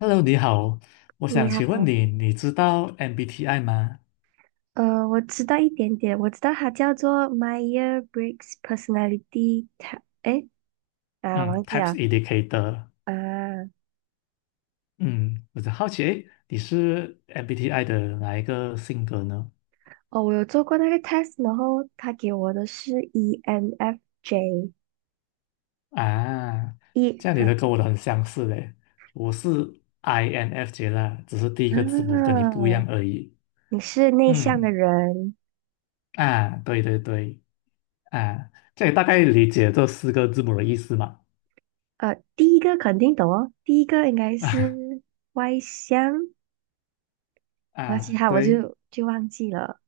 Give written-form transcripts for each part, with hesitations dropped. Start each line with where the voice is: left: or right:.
left: Hello，你好，我
right: 你
left: 想请问
right: 好。
left: 你，你知道 MBTI 吗？
right: 我知道一点点，我知道它叫做 Myers Briggs Personality Test。
left: 嗯
right: 忘记
left: ，Types
right: 了。
left: Indicator。
right: 啊，
left: 嗯，我就好奇，诶，你是 MBTI 的哪一个性格呢？
right: 哦，我有做过那个 test，然后他给我的是 ENFJ，E。
left: 啊，这样你
right: 啊，
left: 的跟我的
right: 对。
left: 很相似嘞，我是 INFJ 啦，只是第一个字母跟
right: 啊，
left: 你不一样而已。
right: 你是内向的
left: 嗯，
right: 人。
left: 啊，对对对，啊，这也大概理解这四个字母的意思嘛？
right: 第一个肯定懂哦，第一个应该
left: 啊
right: 是外向，然后其
left: 啊，
right: 他我
left: 对，
right: 就忘记了。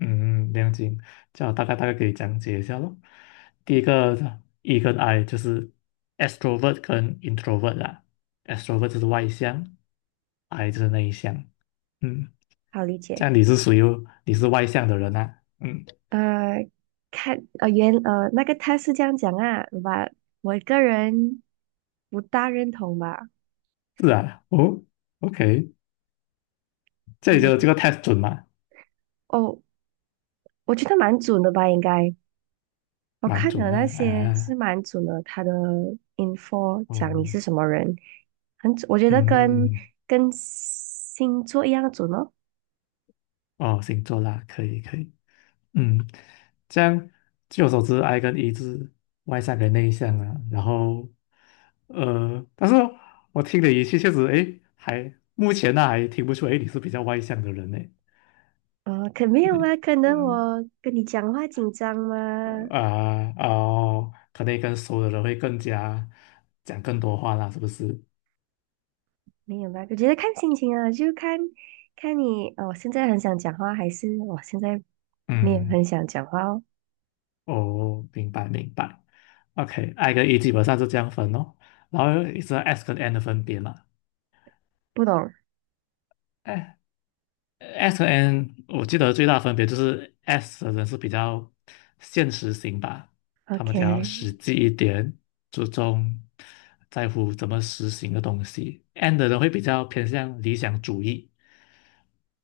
left: 嗯，了解，这样我大概给你讲解一下咯。第一个 E 跟 I 就是 extrovert 跟 introvert 啦，extrovert 就是外向，I 就是内向。嗯，
right: 好理
left: 这
right: 解。
left: 样你是外向的人啊？嗯，
right: 呃，那个他是这样讲啊，吧，我个人不大认同吧。
left: 是啊，哦，OK，这里
right: 嗯，我
left: 就
right: 觉
left: 这
right: 得，
left: 个 test 准吗？
right: 哦，我觉得蛮准的吧，应该，我
left: 蛮
right: 看
left: 准
right: 了那
left: 啊，
right: 些是
left: 啊，
right: 蛮准的，他的 info 讲你
left: 哦，
right: 是什么人，很准，我觉得跟
left: 嗯，
right: 跟星座一样准哦。
left: 哦，星座啦，可以可以。嗯，这样据我所知，I 跟 E 是外向跟内向啊。然后，但是我听你语气确实，诶，还目前呢、还听不出，诶，你是比较外向的人呢。
right: 可没有
left: 你
right: 啊，可能
left: 嗯
right: 我跟你讲话紧张吗？
left: 啊哦，可能跟熟的人会更加讲更多话啦，是不是？
right: 没有吧，我觉得看心情啊，就看你，我现在很想讲话，还是我现在你也
left: 嗯，
right: 很想讲话哦。
left: 哦，明白明白。OK，I 跟 E 基本上是这样分哦，然后是 S 跟 N 的分别嘛。
right: 不懂
left: S 和 N 我记得最大分别就是 S 的人是比较现实型吧，他们比较
right: ？OK。
left: 实际一点，注重在乎怎么实行的东西。N 的人会比较偏向理想主义，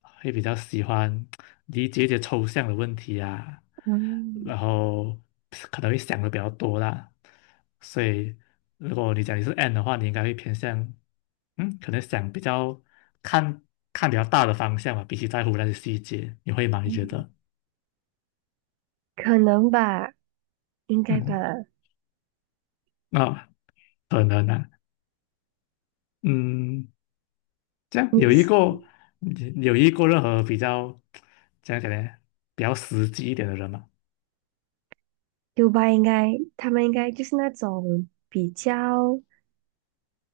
left: 会比较喜欢理解一些抽象的问题啊，
right: 嗯
left: 然后可能会想的比较多啦。所以，如果你讲你是 N 的话，你应该会偏向，嗯，可能想比较看看比较大的方向吧，比起在乎那些细节，你会吗？你觉
right: 嗯，
left: 得？
right: 可能吧，应该吧。
left: 嗯，啊，可能啊，嗯，这样
right: 你
left: 有一
right: 是
left: 个有一个任何比较怎样讲呢，比较实际一点的人嘛，
right: U 吧？应该他们应该就是那种比较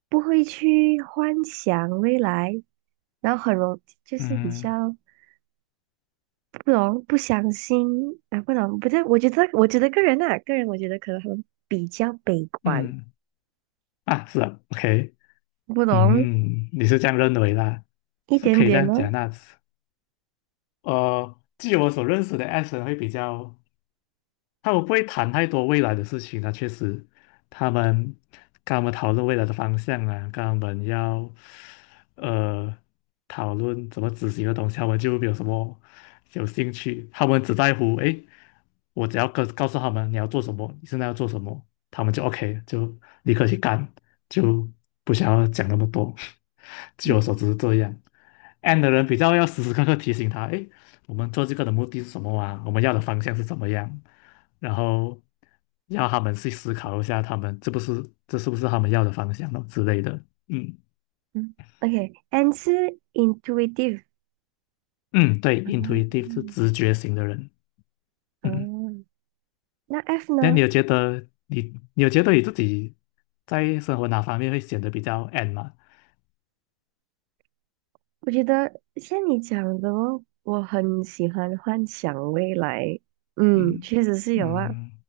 right: 不会去幻想未来，然后很容就是比
left: 嗯
right: 较不相信啊，不对，我觉得个人啊，个人我觉得可能他们比较悲观。
left: 嗯啊，是啊，OK。
right: 不懂
left: 嗯，你是这样认为啦，
right: 一
left: 是
right: 点
left: 可以这
right: 点
left: 样
right: 哦。
left: 讲那，据我所认识的 S 人会比较，他们不会谈太多未来的事情啊，确实，他们跟他们讨论未来的方向啊，跟他们要呃讨论怎么执行的东西，他们就没有什么有兴趣，他们只在乎诶我只要告诉他们你要做什么，你现在要做什么，他们就 OK，就立刻去干，就不想要讲那么多。据我所知
right: 嗯
left: 是这样，N a 的人比较要时时刻刻提醒他，诶，我们做这个的目的是什么啊？我们要的方向是怎么样？然后要他们去思考一下，他们这是不是他们要的方向咯之类的。嗯
right: 嗯，OK，and 是 intuitive。
left: 嗯，对
right: 啊，
left: ，intuitive 是直觉型的人。嗯。
right: 嗯，那 F
left: 那你
right: 呢？
left: 有觉得你你有觉得你自己在生活哪方面会显得比较 N 吗？
right: 我觉得像你讲的哦，我很喜欢幻想未来。嗯，
left: 嗯
right: 确实是有啊。
left: 嗯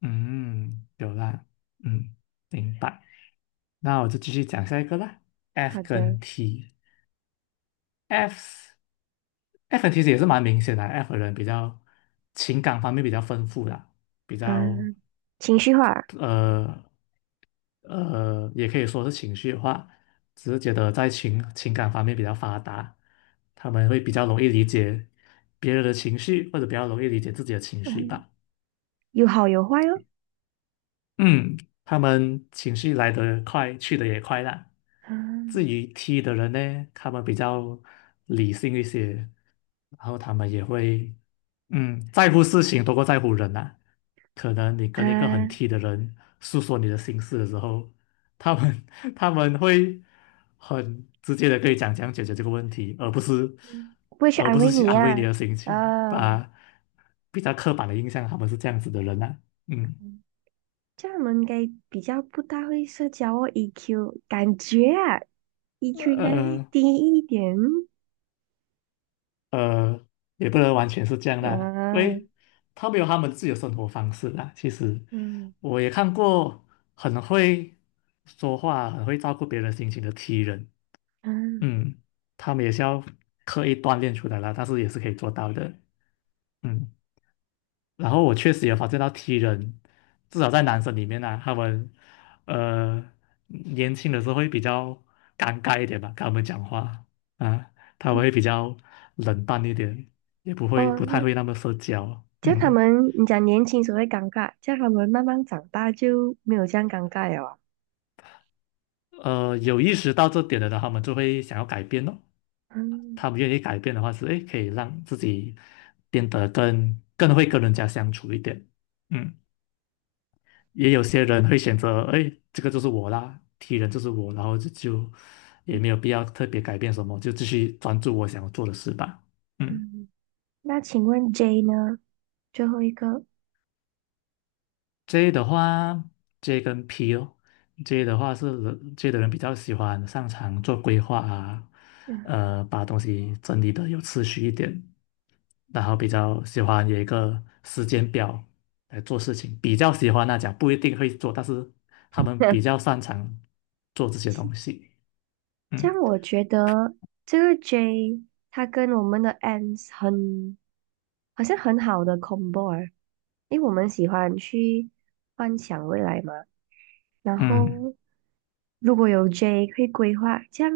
left: 嗯，有啦，嗯，明白。那我就继续讲下一个啦。F
right: 好的。
left: 跟 T，F F 跟 T 其实也是蛮明显的啊，F 的人比较情感方面比较丰富啦，比较
right: 嗯，情绪化。
left: 呃也可以说是情绪化，只是觉得在情感方面比较发达，他们会比较容易理解别人的情绪，或者比较容易理解自己的情绪
right: 嗯，
left: 吧。
right: 有好有坏哦。
left: 嗯，他们情绪来得快，去得也快啦。至
right: 嗯
left: 于 T 的人呢，他们比较理性一些，然后他们也会，嗯，在乎事情多过在乎人呐、可能你
right: 啊，
left: 跟一个很 T 的人诉说你的心事的时候，他们 他们会很直接的跟你讲怎样解决这个问题，而不是
right: 嗯不会去
left: 而
right: 安
left: 不是
right: 慰
left: 去
right: 你
left: 安慰你
right: 呀、
left: 的心情，
right: 啊。
left: 把比较刻板的印象他们是这样子的人呐、嗯，
right: 嗯这样我们应该比较不大会社交哦，EQ 感觉啊，EQ 应该会
left: 呃。
right: 低一点。
left: 呃，也不能完全是这样啦，因
right: 啊，
left: 为他们有他们自己的生活方式啦。其实
right: 嗯
left: 我也看过很会说话、很会照顾别人心情的 T 人，
right: 嗯，
left: 嗯，他们也是要刻意锻炼出来啦，但是也是可以做到的，嗯。然后我确实也发现到 T 人，至少在男生里面呢、啊他们呃年轻的时候会比较尴尬一点吧，跟他们讲话啊，他们会比较冷淡一点，也不会不太
right: 哦，
left: 会那么社交。
right: 这样他
left: 嗯，
right: 们，你讲年轻时候会尴尬，这样他们慢慢长大就没有这样尴尬了啊。
left: 有意识到这点的呢，他们就会想要改变咯。
right: 嗯
left: 他们愿意改变的话是，诶，可以让自己变得更会跟人家相处一点。嗯。也有些人会选择，哎，这个就是我啦，T 人就是我，然后就也
right: 嗯
left: 没有必要特别改变什么，就继续专注我想要做的事吧。嗯
right: 嗯，那请问 J 呢？最后一个。
left: ，J 的话，J 跟 P 哦，J 的人比较喜欢擅长做规划啊，
right: 嗯，
left: 把东西整理的有次序一点，然后比较喜欢有一个时间表来做事情，比较喜欢那讲不一定会做，但是他们比 较擅长做这些东西。
right: 这
left: 嗯。
right: 样我觉得这个 J 它跟我们的 Ants 很，好像很好的 combo 啊，因为我们喜欢去幻想未来嘛，然
left: 嗯
right: 后如果有 J 会规划，这样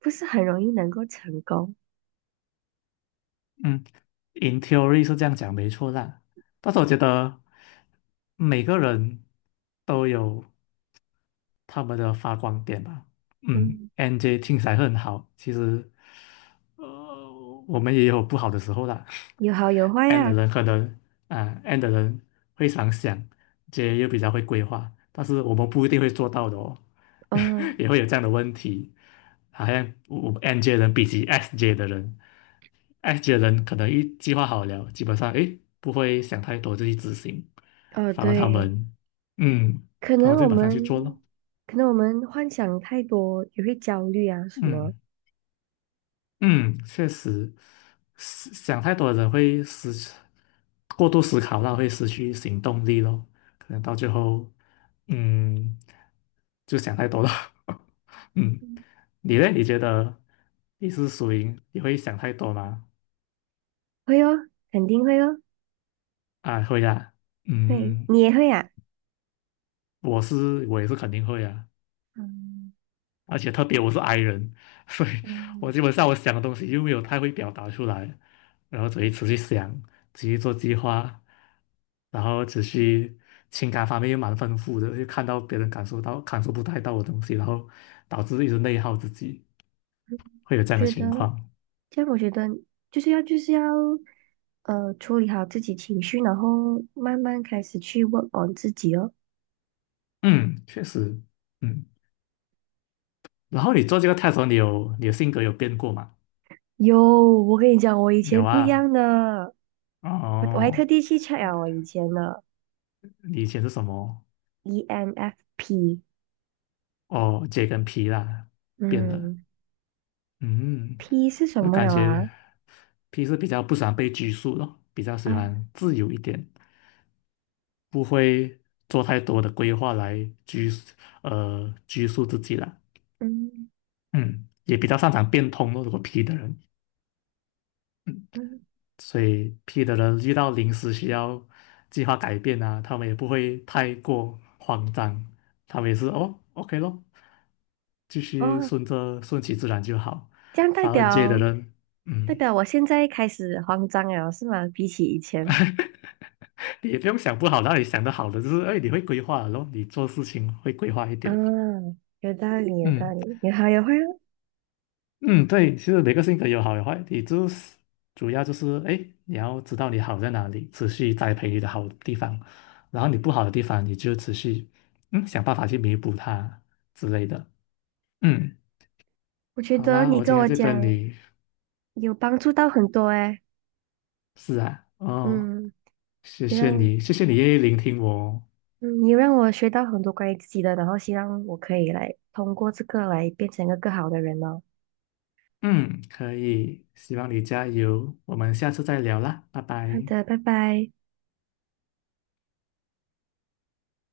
right: 不是很容易能够成功。
left: 嗯，in theory 是这样讲没错啦，但是我觉得每个人都有他们的发光点吧。嗯
right: 嗯，
left: ，NJ 听起来很好，其实呃我们也有不好的时候啦。
right: 有好有坏
left: N 的
right: 啊。
left: 人可能N 的人会常想，J 又比较会规划，但是我们不一定会做到的哦，
right: 嗯，
left: 也会有这样的问题。好像我 NJ 人比起 SJ 的人。I 觉得人可能一计划好了，基本上诶不会想太多就去执行，
right: 哦，
left: 反而
right: 对，
left: 嗯，
right: 可
left: 他
right: 能
left: 们就
right: 我
left: 马上去做咯。
right: 们，可能我们幻想太多，也会焦虑啊，什么。
left: 嗯嗯，确实，思想太多的人会失去过度思考，那会失去行动力咯。可能到最后，嗯，就想太多了。嗯，
right: 嗯
left: 你呢？你觉得你是属于你会想太多吗？
right: 会哦，肯定会哦，
left: 啊，会啊。嗯，
right: 会，
left: 嗯
right: 你也会啊。
left: 我是我也是肯定会啊。
right: 嗯
left: 而且特别我是 i 人，所以我
right: 嗯
left: 基本上我想的东西又没有太会表达出来，然后所以持续想，持续做计划，然后持续情感方面又蛮丰富的，又看到别人感受不太到的东西，然后导致一直内耗自己，会有这
right: 我
left: 样的
right: 觉得，
left: 情况。
right: 这样我觉得就是要,处理好自己情绪，然后慢慢开始去问 o 自己哦。
left: 嗯，确实，嗯。然后你做这个 t e s 你的性格有变过吗？
right: 有，我跟你讲，我以
left: 有
right: 前不一
left: 啊，
right: 样的，我还特
left: 哦，
right: 地去 check 了我以前的
left: 你以前是什么？
right: ENFP。
left: 哦，J 跟 P 啦，变了。
right: 嗯。
left: 嗯，
right: P 是什
left: 那
right: 么
left: 感
right: 了啊？
left: 觉 P 是比较不喜欢被拘束的，比较
right: 啊，
left: 喜欢自由一点，不会做太多的规划来拘束自己了。
right: 嗯
left: 嗯，也比较擅长变通咯，如果 P 的人，嗯，
right: 嗯，
left: 所以 P 的人遇到临时需要计划改变啊，他们也不会太过慌张，他们也是哦，OK 咯，继续
right: 哦，
left: 顺其自然就好。
right: 这样
left: 反而 J 的人，
right: 代
left: 嗯。
right: 表我现在开始慌张了，是吗？比起以前。
left: 也不用想不好，然后你想的好的就是，哎，你会规划了咯，然后你做事情会规划一
right: 啊，
left: 点。
right: 有道理，有道
left: 嗯
right: 理，你好，有会哦。
left: 嗯，对，其实每个性格有好有坏，你就是主要就是，哎，你要知道你好在哪里，持续栽培你的好地方，然后你不好的地方，你就持续想办法去弥补它之类的。嗯，
right: 我觉
left: 好
right: 得
left: 啦，
right: 你
left: 我今
right: 跟
left: 天
right: 我
left: 就跟
right: 讲
left: 你
right: 有帮助到很多诶。
left: 是啊，哦，
right: 嗯，
left: 谢
right: 你
left: 谢
right: 让
left: 你，谢谢你愿意聆听我哦
right: 嗯你让我学到很多关于自己的，然后希望我可以来通过这个来变成一个更好的人哦。
left: 嗯，可以，希望你加油，我们下次再聊啦，拜
right: 好
left: 拜。
right: 的，拜拜。